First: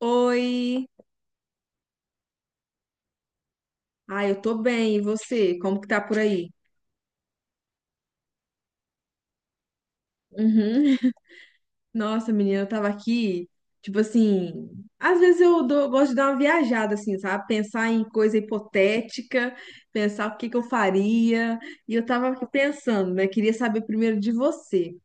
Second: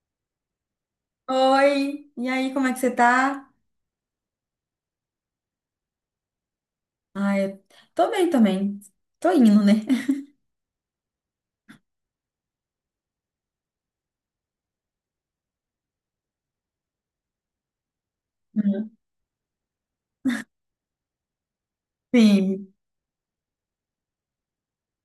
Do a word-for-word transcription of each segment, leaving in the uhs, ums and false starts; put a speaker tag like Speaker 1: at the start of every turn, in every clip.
Speaker 1: Oi!
Speaker 2: Oi, e aí, como é que você tá?
Speaker 1: Ah, eu tô bem, e você? Como que tá por aí?
Speaker 2: Ah, eu tô bem também. Tô indo, né?
Speaker 1: Uhum. Nossa, menina, eu tava aqui, tipo assim, às vezes eu dou- gosto de dar uma viajada, assim, sabe? Pensar em coisa
Speaker 2: Uhum.
Speaker 1: hipotética, pensar o que que eu faria, e eu tava aqui
Speaker 2: Sim.
Speaker 1: pensando, né? Queria saber primeiro de você.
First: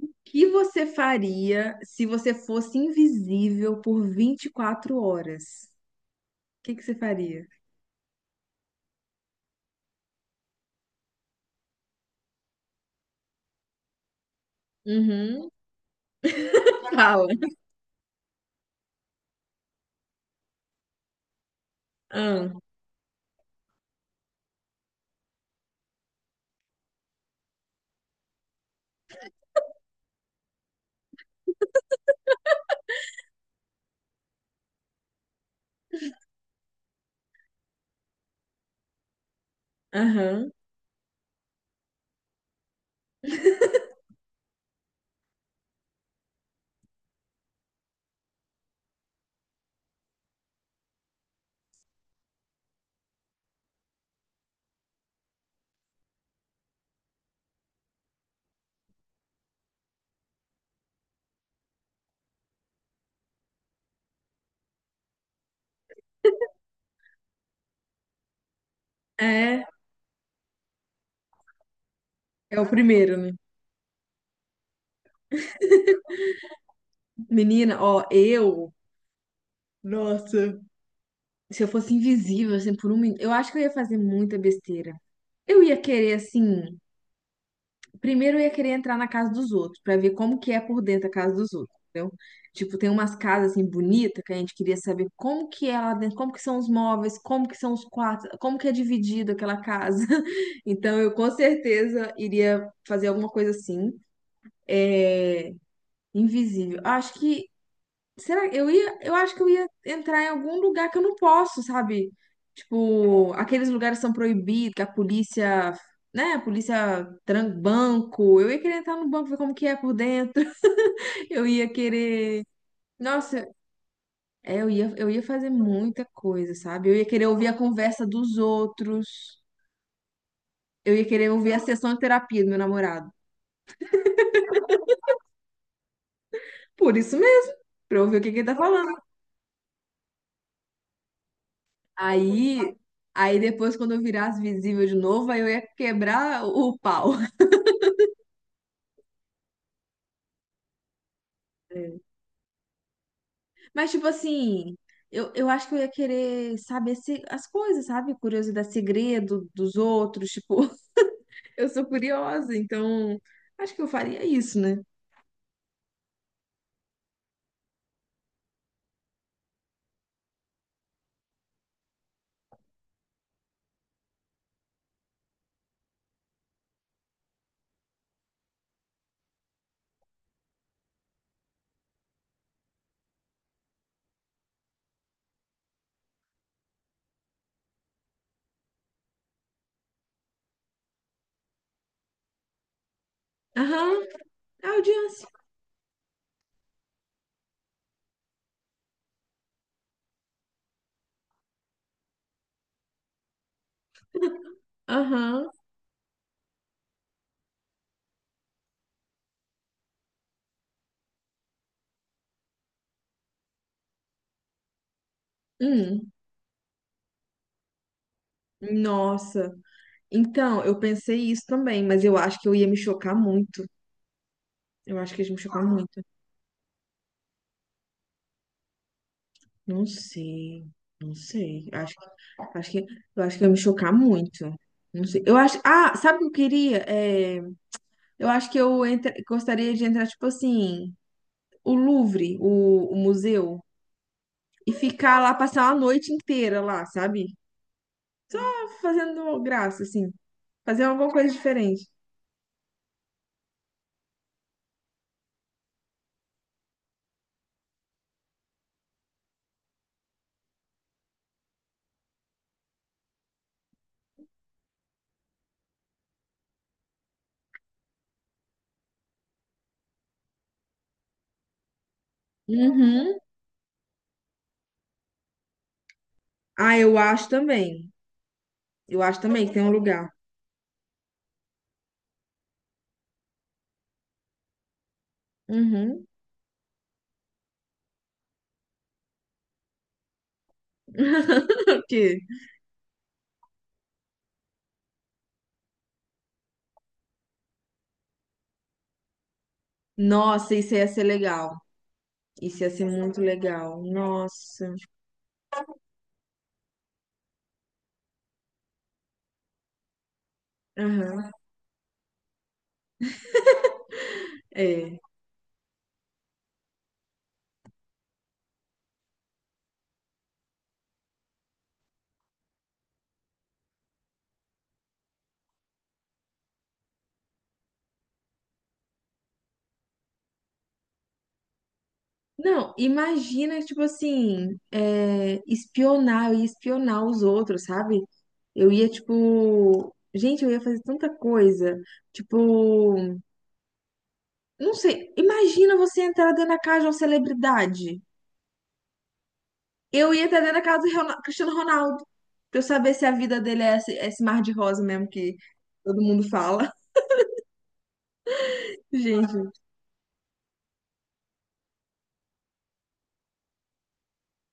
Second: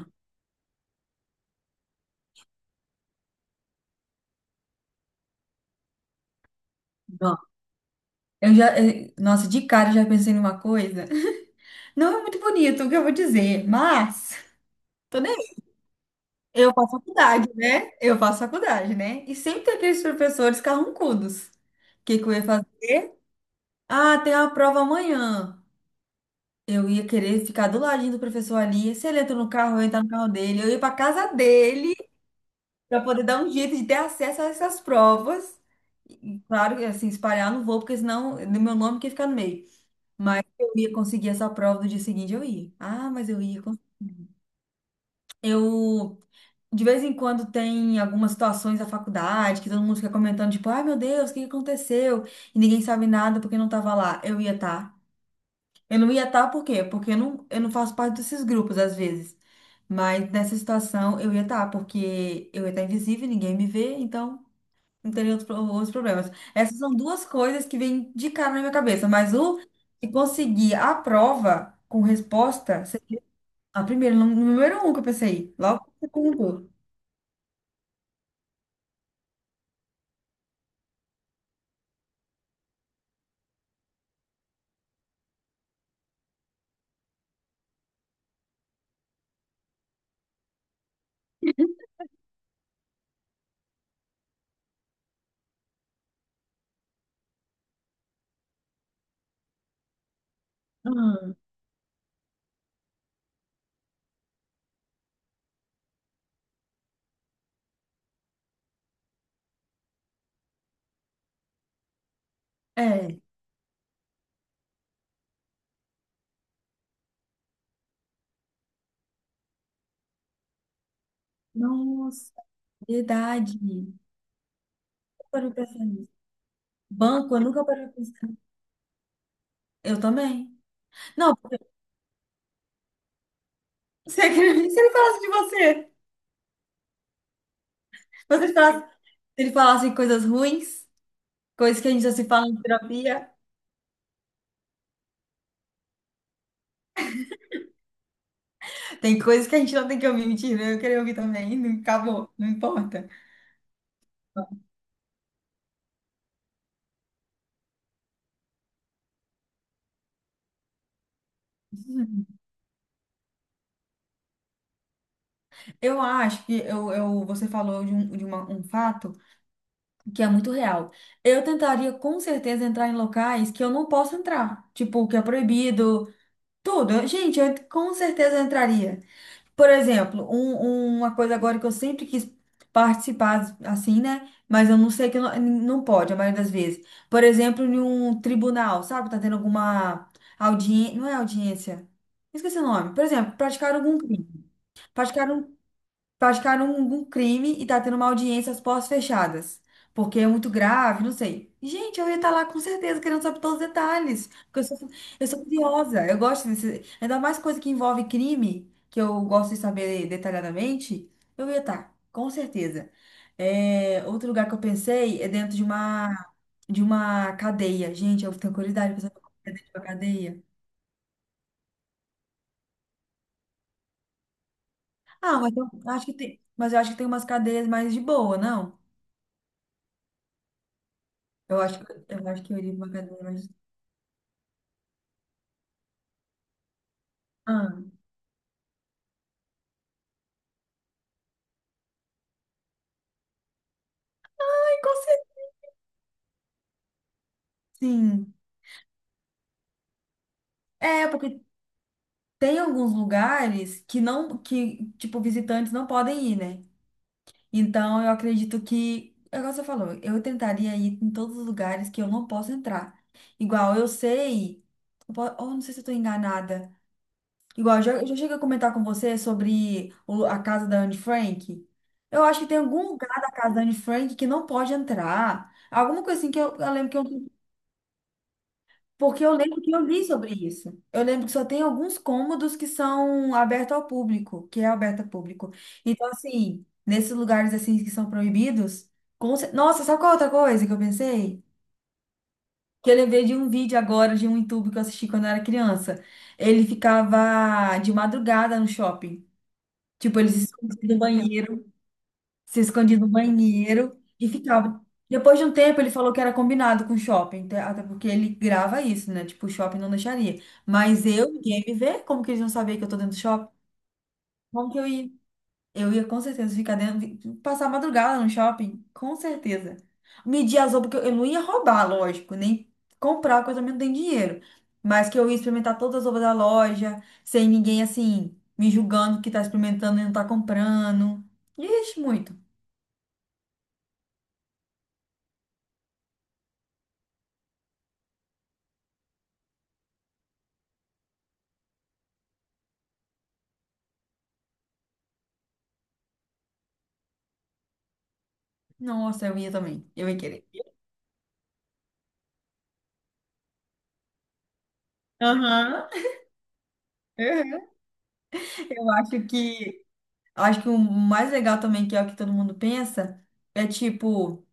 Speaker 1: O que você faria se você fosse invisível por vinte e quatro horas? O que que você
Speaker 2: bom.
Speaker 1: faria?
Speaker 2: Eu já, eu- nossa, de cara eu já pensei numa coisa. Não é muito bonito o que eu vou dizer, mas tô nem
Speaker 1: Uhum.
Speaker 2: aí. eu faço
Speaker 1: Fala.
Speaker 2: faculdade, né? Eu faço faculdade, né? E sempre tem aqueles professores carrancudos. O que que eu ia
Speaker 1: Ah,
Speaker 2: fazer? Ah, tem uma prova amanhã. Eu ia querer ficar do ladinho do professor ali. Se ele entra no carro, eu ia entrar no carro dele. Eu ia pra casa dele, para poder dar um jeito de ter acesso a essas provas. E, claro, que, assim, espalhar eu não vou, porque senão no meu nome que fica no meio. Mas
Speaker 1: aham.
Speaker 2: eu ia conseguir essa prova no dia seguinte, eu ia. Ah, mas eu ia conseguir. Eu, de vez em quando, tem algumas situações da faculdade que todo mundo fica comentando, tipo, ai meu Deus, o que que aconteceu? E ninguém sabe nada porque não tava lá. Eu ia estar. Eu não ia estar por quê? Porque eu não, eu não faço parte desses grupos, às vezes. Mas nessa situação, eu ia estar, porque eu ia estar invisível, ninguém me vê, então não teria outros, pro- outros problemas. Essas são duas coisas que vêm de cara na minha cabeça, mas o
Speaker 1: É,
Speaker 2: de conseguir a prova com
Speaker 1: é o
Speaker 2: resposta
Speaker 1: primeiro,
Speaker 2: seria
Speaker 1: né?
Speaker 2: a primeira, no- número um que eu pensei, logo o segundo.
Speaker 1: Menina, ó, eu. Nossa. Se eu fosse invisível, assim, por um minuto. Eu acho que eu ia fazer muita besteira. Eu ia querer, assim. Primeiro, eu ia querer entrar na casa dos outros, pra ver como que é por dentro a casa dos outros, entendeu? Tipo, tem umas casas, assim, bonitas, que a gente queria saber como que é lá dentro, como que são os móveis, como que são os quartos, como que é dividido aquela casa. Então, eu com
Speaker 2: Ah,
Speaker 1: certeza iria fazer alguma coisa assim. É, invisível. Acho que Será que eu ia, eu acho que eu ia entrar em algum lugar que eu não posso, sabe?
Speaker 2: é,
Speaker 1: Tipo, aqueles lugares que são proibidos, que a polícia, né, a polícia tranca banco. Eu ia querer entrar no banco, ver como que é por dentro. Eu ia
Speaker 2: nossa,
Speaker 1: querer,
Speaker 2: é
Speaker 1: nossa,
Speaker 2: verdade. Nunca
Speaker 1: é, eu ia, eu ia fazer
Speaker 2: parei pra pensar
Speaker 1: muita
Speaker 2: nisso.
Speaker 1: coisa, sabe? Eu ia querer
Speaker 2: Banco, eu
Speaker 1: ouvir a
Speaker 2: nunca parei pra
Speaker 1: conversa
Speaker 2: pensar.
Speaker 1: dos outros.
Speaker 2: Eu também.
Speaker 1: Eu ia querer
Speaker 2: Não,
Speaker 1: ouvir
Speaker 2: porque
Speaker 1: a sessão de terapia do meu namorado.
Speaker 2: se ele se ele falasse de você,
Speaker 1: Por isso mesmo, pra eu ouvir o que que ele
Speaker 2: você
Speaker 1: tá
Speaker 2: falasse, se
Speaker 1: falando.
Speaker 2: ele falasse coisas ruins, coisas que a gente já se fala em
Speaker 1: Aí,
Speaker 2: terapia,
Speaker 1: aí depois quando eu virasse visível de novo, aí eu ia quebrar o pau.
Speaker 2: tem coisas que a gente não tem que ouvir, mentira, eu queria ouvir também, não
Speaker 1: É.
Speaker 2: acabou, não importa.
Speaker 1: Mas, tipo assim, eu, eu acho que eu ia querer saber se, as coisas, sabe? Curiosidade, segredo dos outros. Tipo, eu sou curiosa, então acho que eu faria isso, né?
Speaker 2: Eu acho que eu, eu, você falou de, um, de uma- um fato que é muito real. Eu tentaria com certeza entrar em locais que eu não posso entrar, tipo, que é proibido, tudo. Gente, eu com certeza entraria. Por exemplo, um- uma coisa agora que eu sempre quis participar, assim, né? Mas eu não sei que não, não pode, a maioria das vezes. Por exemplo, em um tribunal, sabe? Tá tendo alguma audiência, não é audiência? Esqueci o nome. Por exemplo, praticaram algum
Speaker 1: Aham,
Speaker 2: crime.
Speaker 1: a audiência.
Speaker 2: Praticaram praticaram um, um crime e tá tendo uma audiência às portas fechadas. Porque é muito grave, não sei. Gente, eu ia estar lá com certeza querendo saber todos os detalhes. Porque eu sou, eu sou
Speaker 1: Aham.
Speaker 2: curiosa, eu gosto desse. Ainda mais coisa que envolve crime, que eu gosto de saber detalhadamente, eu ia estar, com certeza. É, outro lugar que eu pensei é dentro de uma,
Speaker 1: Hum,
Speaker 2: de uma cadeia. Gente, eu tenho curiosidade pra saber como
Speaker 1: nossa.
Speaker 2: é dentro de uma cadeia.
Speaker 1: Então, eu pensei isso também, mas eu acho que eu ia me chocar muito. Eu acho que ia me
Speaker 2: Ah, mas
Speaker 1: chocar
Speaker 2: eu
Speaker 1: muito.
Speaker 2: acho que tem, mas eu acho que tem umas cadeias mais de boa, não?
Speaker 1: Não sei. Não
Speaker 2: Eu
Speaker 1: sei.
Speaker 2: acho que
Speaker 1: Acho,
Speaker 2: eu acho que eu
Speaker 1: acho
Speaker 2: iria pra
Speaker 1: que,
Speaker 2: uma
Speaker 1: eu
Speaker 2: academia
Speaker 1: acho que
Speaker 2: mais.
Speaker 1: ia me chocar muito. Não sei. Eu acho. Ah, sabe o que eu queria? É.
Speaker 2: Ah,
Speaker 1: Eu acho que eu entra- gostaria de entrar, tipo assim, o Louvre, o, o museu, e
Speaker 2: com
Speaker 1: ficar lá,
Speaker 2: certeza.
Speaker 1: passar uma noite inteira lá, sabe?
Speaker 2: Sim.
Speaker 1: Só Fazendo graça, assim, fazer
Speaker 2: É,
Speaker 1: alguma coisa
Speaker 2: porque
Speaker 1: diferente.
Speaker 2: tem alguns lugares que não, que, tipo, visitantes não podem ir, né? Então eu acredito que, é igual você falou, eu tentaria ir em todos os lugares que eu não posso entrar. Igual eu sei, eu po- ou não sei se eu tô enganada. Igual, eu já, eu já cheguei a comentar com você sobre o- a casa da Anne Frank. Eu acho que tem algum lugar
Speaker 1: Uhum.
Speaker 2: da casa da Anne Frank que não pode entrar. Alguma coisa assim que eu, eu
Speaker 1: Ah,
Speaker 2: lembro que
Speaker 1: eu
Speaker 2: eu.
Speaker 1: acho também. Eu acho
Speaker 2: Porque eu
Speaker 1: também que
Speaker 2: lembro
Speaker 1: tem um
Speaker 2: que eu li
Speaker 1: lugar.
Speaker 2: sobre isso. Eu lembro que só tem alguns cômodos que são abertos ao público, que é aberto ao público.
Speaker 1: Uhum.
Speaker 2: Então, assim, nesses lugares assim que são proibidos, com cer- nossa, sabe qual é outra coisa que eu pensei?
Speaker 1: O quê?
Speaker 2: Que eu lembrei de um vídeo agora de um YouTube que eu assisti quando eu era criança. Ele ficava de madrugada no shopping. Tipo, eles
Speaker 1: Nossa, isso
Speaker 2: escondiam
Speaker 1: ia
Speaker 2: no
Speaker 1: ser legal.
Speaker 2: banheiro, se
Speaker 1: Isso ia ser
Speaker 2: escondia no
Speaker 1: muito legal.
Speaker 2: banheiro e
Speaker 1: Nossa.
Speaker 2: ficava. Depois de um tempo, ele falou que era combinado com o shopping, até até porque ele grava isso, né? Tipo, o shopping não deixaria. Mas
Speaker 1: Aham.
Speaker 2: eu, ninguém ia me ver, como que eles não saber que eu tô dentro do shopping? Como que eu
Speaker 1: É.
Speaker 2: ia? Eu ia com certeza ficar dentro, vi- passar a madrugada no shopping, com certeza. Medir as roupas, porque eu eu não ia roubar, lógico, nem comprar, porque eu também não tenho dinheiro. Mas que eu ia experimentar todas as roupas da loja, sem ninguém assim, me julgando que tá experimentando e não tá comprando. Ixi, muito.
Speaker 1: Não, imagina, tipo assim, é, espionar, eu ia espionar os outros, sabe? Eu ia, tipo. Gente, eu ia fazer tanta coisa. Tipo, não sei. Imagina você entrar dentro da casa de uma celebridade.
Speaker 2: Nossa, eu ia também. Eu
Speaker 1: Eu
Speaker 2: ia
Speaker 1: ia entrar
Speaker 2: querer.
Speaker 1: dentro da casa do Rona- Cristiano Ronaldo. Pra eu saber se a vida dele é esse, esse mar de rosa mesmo que
Speaker 2: Aham.
Speaker 1: todo mundo fala.
Speaker 2: Eu acho
Speaker 1: Gente.
Speaker 2: que, acho que o mais legal também, que é o que todo mundo pensa, é tipo,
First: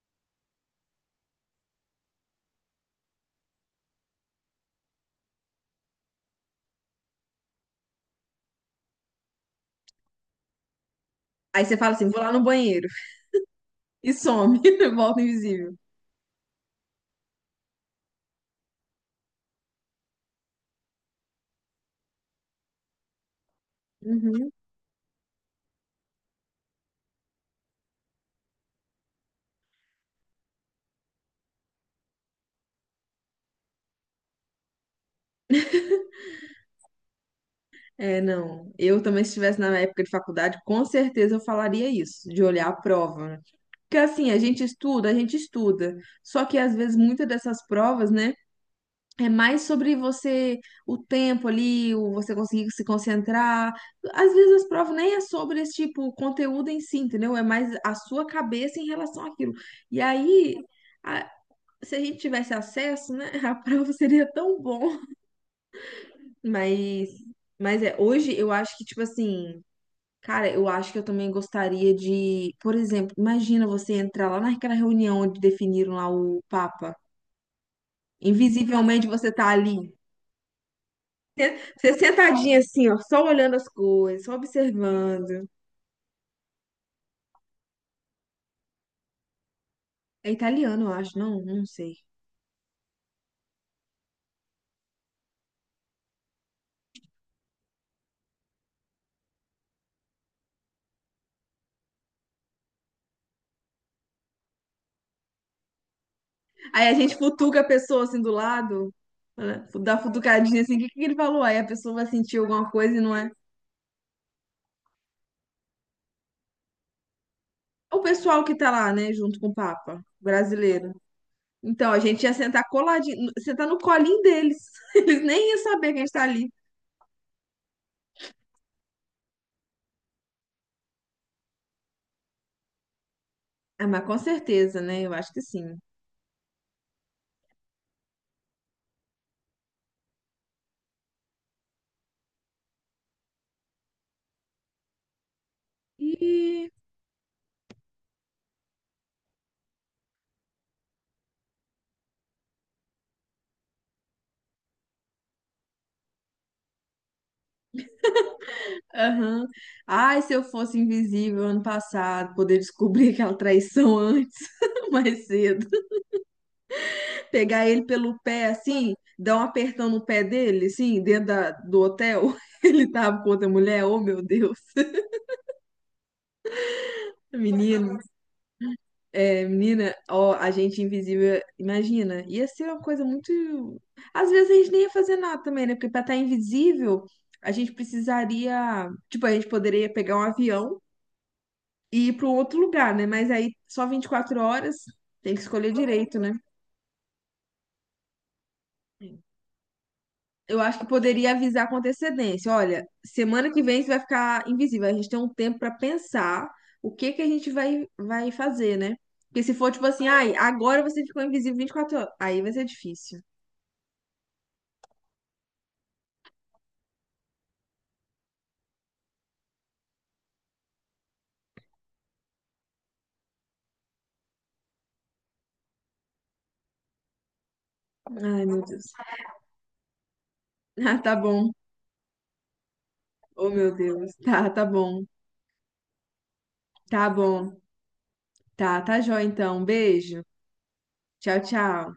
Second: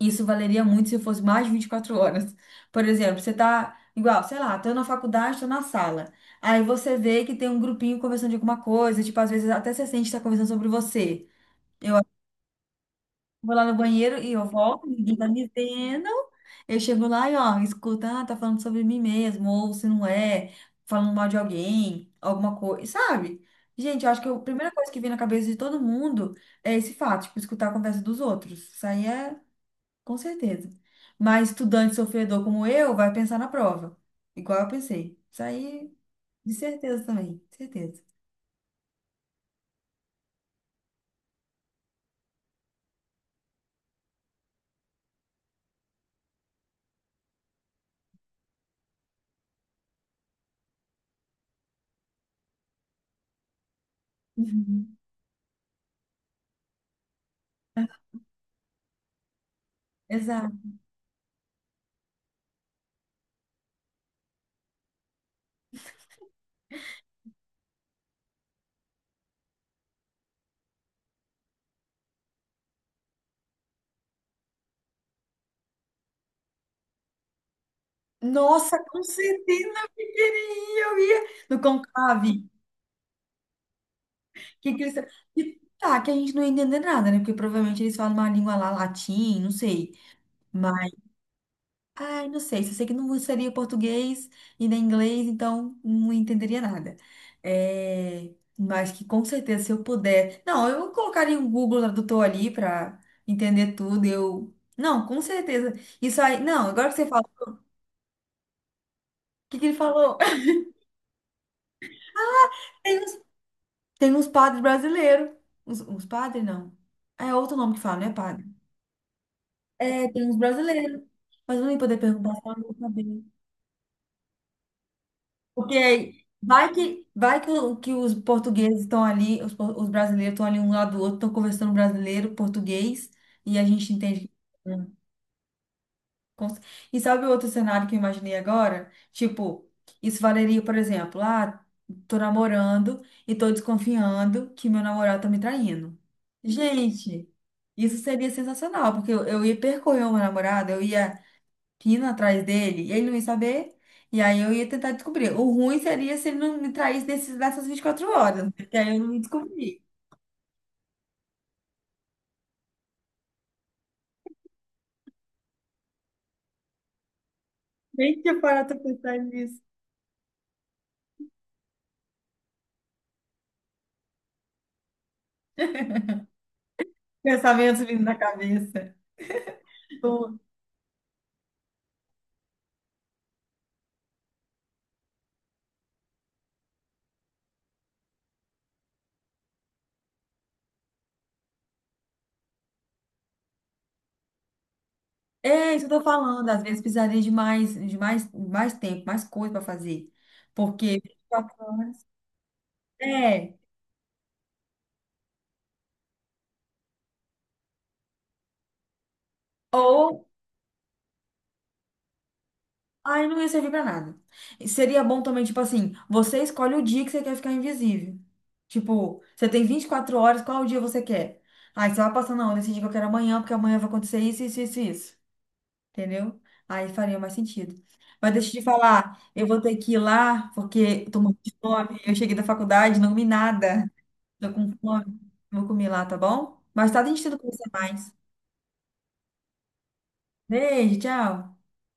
Speaker 2: isso valeria muito se fosse mais de vinte e quatro horas. Por exemplo, você tá igual, sei lá, tô na faculdade, tô na sala. Aí você vê que tem um grupinho conversando de alguma coisa, tipo, às vezes até você sente que tá conversando sobre você.
Speaker 1: Aí você fala assim: vou lá no banheiro.
Speaker 2: Vou lá no
Speaker 1: E
Speaker 2: banheiro e eu
Speaker 1: some,
Speaker 2: volto, ninguém
Speaker 1: volta
Speaker 2: tá me
Speaker 1: invisível.
Speaker 2: vendo. Eu chego lá e, ó, escuta, ah, tá falando sobre mim mesmo, ou se não é, falando mal de alguém, alguma coisa, sabe? Gente, eu acho que a
Speaker 1: Uhum.
Speaker 2: primeira coisa que vem na cabeça de todo mundo é esse fato, tipo, escutar a conversa dos outros. Isso aí é, com certeza. Mas estudante sofredor como eu vai pensar na prova, igual eu pensei. Isso aí, de certeza também, certeza.
Speaker 1: É, não. Eu também, se estivesse na época de faculdade, com certeza eu falaria isso, de olhar a prova, né? Porque assim, a gente estuda, a gente estuda. Só que às vezes muitas dessas provas, né, é mais sobre você, o tempo ali, o você conseguir se concentrar. Às vezes as provas
Speaker 2: Uhum.
Speaker 1: nem é sobre esse tipo, o conteúdo em si, entendeu? É mais a sua cabeça em relação àquilo. E aí,
Speaker 2: Exato.
Speaker 1: a- se a gente tivesse acesso, né, a prova seria tão bom. Mas, mas é, hoje eu acho que, tipo assim. Cara, eu acho que eu também gostaria de, por exemplo, imagina você entrar lá naquela reunião onde definiram lá o Papa.
Speaker 2: Nossa, com
Speaker 1: Invisivelmente você tá
Speaker 2: certeza, eu
Speaker 1: ali.
Speaker 2: queria, eu ia no
Speaker 1: Você
Speaker 2: conclave.
Speaker 1: sentadinha assim, ó, só olhando as coisas, só
Speaker 2: Que cristão.
Speaker 1: observando.
Speaker 2: E tá, que a gente não ia entender nada, né? Porque provavelmente eles falam uma língua lá, latim, não sei.
Speaker 1: É italiano,
Speaker 2: Mas,
Speaker 1: eu acho, não, não sei.
Speaker 2: ai, não sei. Só sei que não seria português e nem inglês, então não entenderia nada. É, mas que com certeza, se eu puder. Não, eu colocaria um Google Tradutor ali pra entender tudo. Eu. Não, com certeza. Isso aí. Não,
Speaker 1: Aí
Speaker 2: agora
Speaker 1: a
Speaker 2: que você
Speaker 1: gente
Speaker 2: fala, o
Speaker 1: futuca a pessoa assim do lado,
Speaker 2: que
Speaker 1: né?
Speaker 2: que ele
Speaker 1: Dá uma
Speaker 2: falou?
Speaker 1: futucadinha assim, o que que ele falou? Aí a pessoa vai sentir
Speaker 2: Ah,
Speaker 1: alguma coisa e
Speaker 2: Tem
Speaker 1: não
Speaker 2: uns,
Speaker 1: é.
Speaker 2: tem uns padres brasileiros. Uns, uns padres, não. É outro nome que
Speaker 1: É
Speaker 2: fala,
Speaker 1: o
Speaker 2: não é
Speaker 1: pessoal
Speaker 2: padre.
Speaker 1: que tá lá, né, junto com o Papa,
Speaker 2: É, tem uns
Speaker 1: brasileiro.
Speaker 2: brasileiros, mas eu nem
Speaker 1: Então, a
Speaker 2: poder
Speaker 1: gente ia
Speaker 2: perguntar se ela
Speaker 1: sentar
Speaker 2: não saber.
Speaker 1: coladinho, sentar no colinho deles. Eles nem iam
Speaker 2: Porque
Speaker 1: saber que a gente tá
Speaker 2: aí,
Speaker 1: ali.
Speaker 2: vai que, vai que, o- que os portugueses estão ali, os, por- os brasileiros estão ali um lado do outro, estão conversando brasileiro, português, e a
Speaker 1: Ah,
Speaker 2: gente
Speaker 1: mas com
Speaker 2: entende. que- é
Speaker 1: certeza,
Speaker 2: um
Speaker 1: né? Eu acho que sim.
Speaker 2: Cons- E sabe o outro cenário que eu imaginei agora? Tipo, isso valeria, por exemplo, ah, tô namorando e tô desconfiando que meu namorado tá me traindo.
Speaker 1: Ih,
Speaker 2: Gente, isso seria sensacional, porque eu, eu ia percorrer o meu namorado, eu ia pina atrás dele e ele não ia saber. E aí eu ia tentar descobrir. O ruim seria se ele não me traísse desses, dessas vinte e quatro horas, porque aí eu não
Speaker 1: aham.
Speaker 2: descobri.
Speaker 1: Ai, se eu fosse invisível ano passado, poder descobrir aquela traição antes, mais cedo. Pegar ele pelo
Speaker 2: Nem tinha
Speaker 1: pé,
Speaker 2: parado pra
Speaker 1: assim,
Speaker 2: pensar
Speaker 1: dar um
Speaker 2: nisso.
Speaker 1: apertão no pé dele, assim, dentro da- do hotel. Ele tava com outra mulher, oh meu Deus,
Speaker 2: Pensamentos
Speaker 1: menino.
Speaker 2: vindo na cabeça.
Speaker 1: É, menina, ó,
Speaker 2: Tipo,
Speaker 1: a gente invisível, imagina, ia ser uma coisa muito. Às vezes a gente nem ia fazer nada também, né? Porque pra estar invisível, a gente precisaria. Tipo, a gente poderia pegar um avião e ir para um outro lugar, né? Mas aí só vinte e quatro horas, tem que escolher
Speaker 2: é isso que eu tô
Speaker 1: direito, né?
Speaker 2: falando. Às vezes precisaria de mais, de mais, mais tempo, mais coisa para fazer.
Speaker 1: Eu acho que
Speaker 2: Porque vinte e
Speaker 1: poderia
Speaker 2: quatro
Speaker 1: avisar com
Speaker 2: horas.
Speaker 1: antecedência: olha, semana
Speaker 2: É.
Speaker 1: que vem você vai ficar invisível. A gente tem um tempo pra pensar o que que a gente vai, vai fazer, né? Porque se for tipo assim,
Speaker 2: Ou,
Speaker 1: ai, agora você ficou invisível vinte e quatro horas, aí vai ser difícil.
Speaker 2: aí não ia servir pra nada. E seria bom também, tipo assim, você escolhe o dia que você quer ficar invisível. Tipo, você tem vinte e quatro horas, qual o dia você quer? Aí você vai passando, não, eu decidi que eu quero é amanhã, porque amanhã vai acontecer isso, isso, isso, isso. Entendeu? Aí faria mais sentido. Mas
Speaker 1: Ai,
Speaker 2: deixa eu
Speaker 1: meu
Speaker 2: te
Speaker 1: Deus.
Speaker 2: falar, eu vou ter que ir lá,
Speaker 1: Ah,
Speaker 2: porque eu
Speaker 1: tá
Speaker 2: tô morrendo
Speaker 1: bom.
Speaker 2: de fome. Eu cheguei da faculdade, não comi
Speaker 1: Oh, meu
Speaker 2: nada.
Speaker 1: Deus. Tá,
Speaker 2: Tô
Speaker 1: tá
Speaker 2: com
Speaker 1: bom.
Speaker 2: fome. Vou comer lá, tá bom? Mais
Speaker 1: Tá
Speaker 2: tarde a gente tenta
Speaker 1: bom.
Speaker 2: conversar mais.
Speaker 1: Tá, tá jóia então. Beijo.
Speaker 2: Beijo,
Speaker 1: Tchau,
Speaker 2: tchau.
Speaker 1: tchau.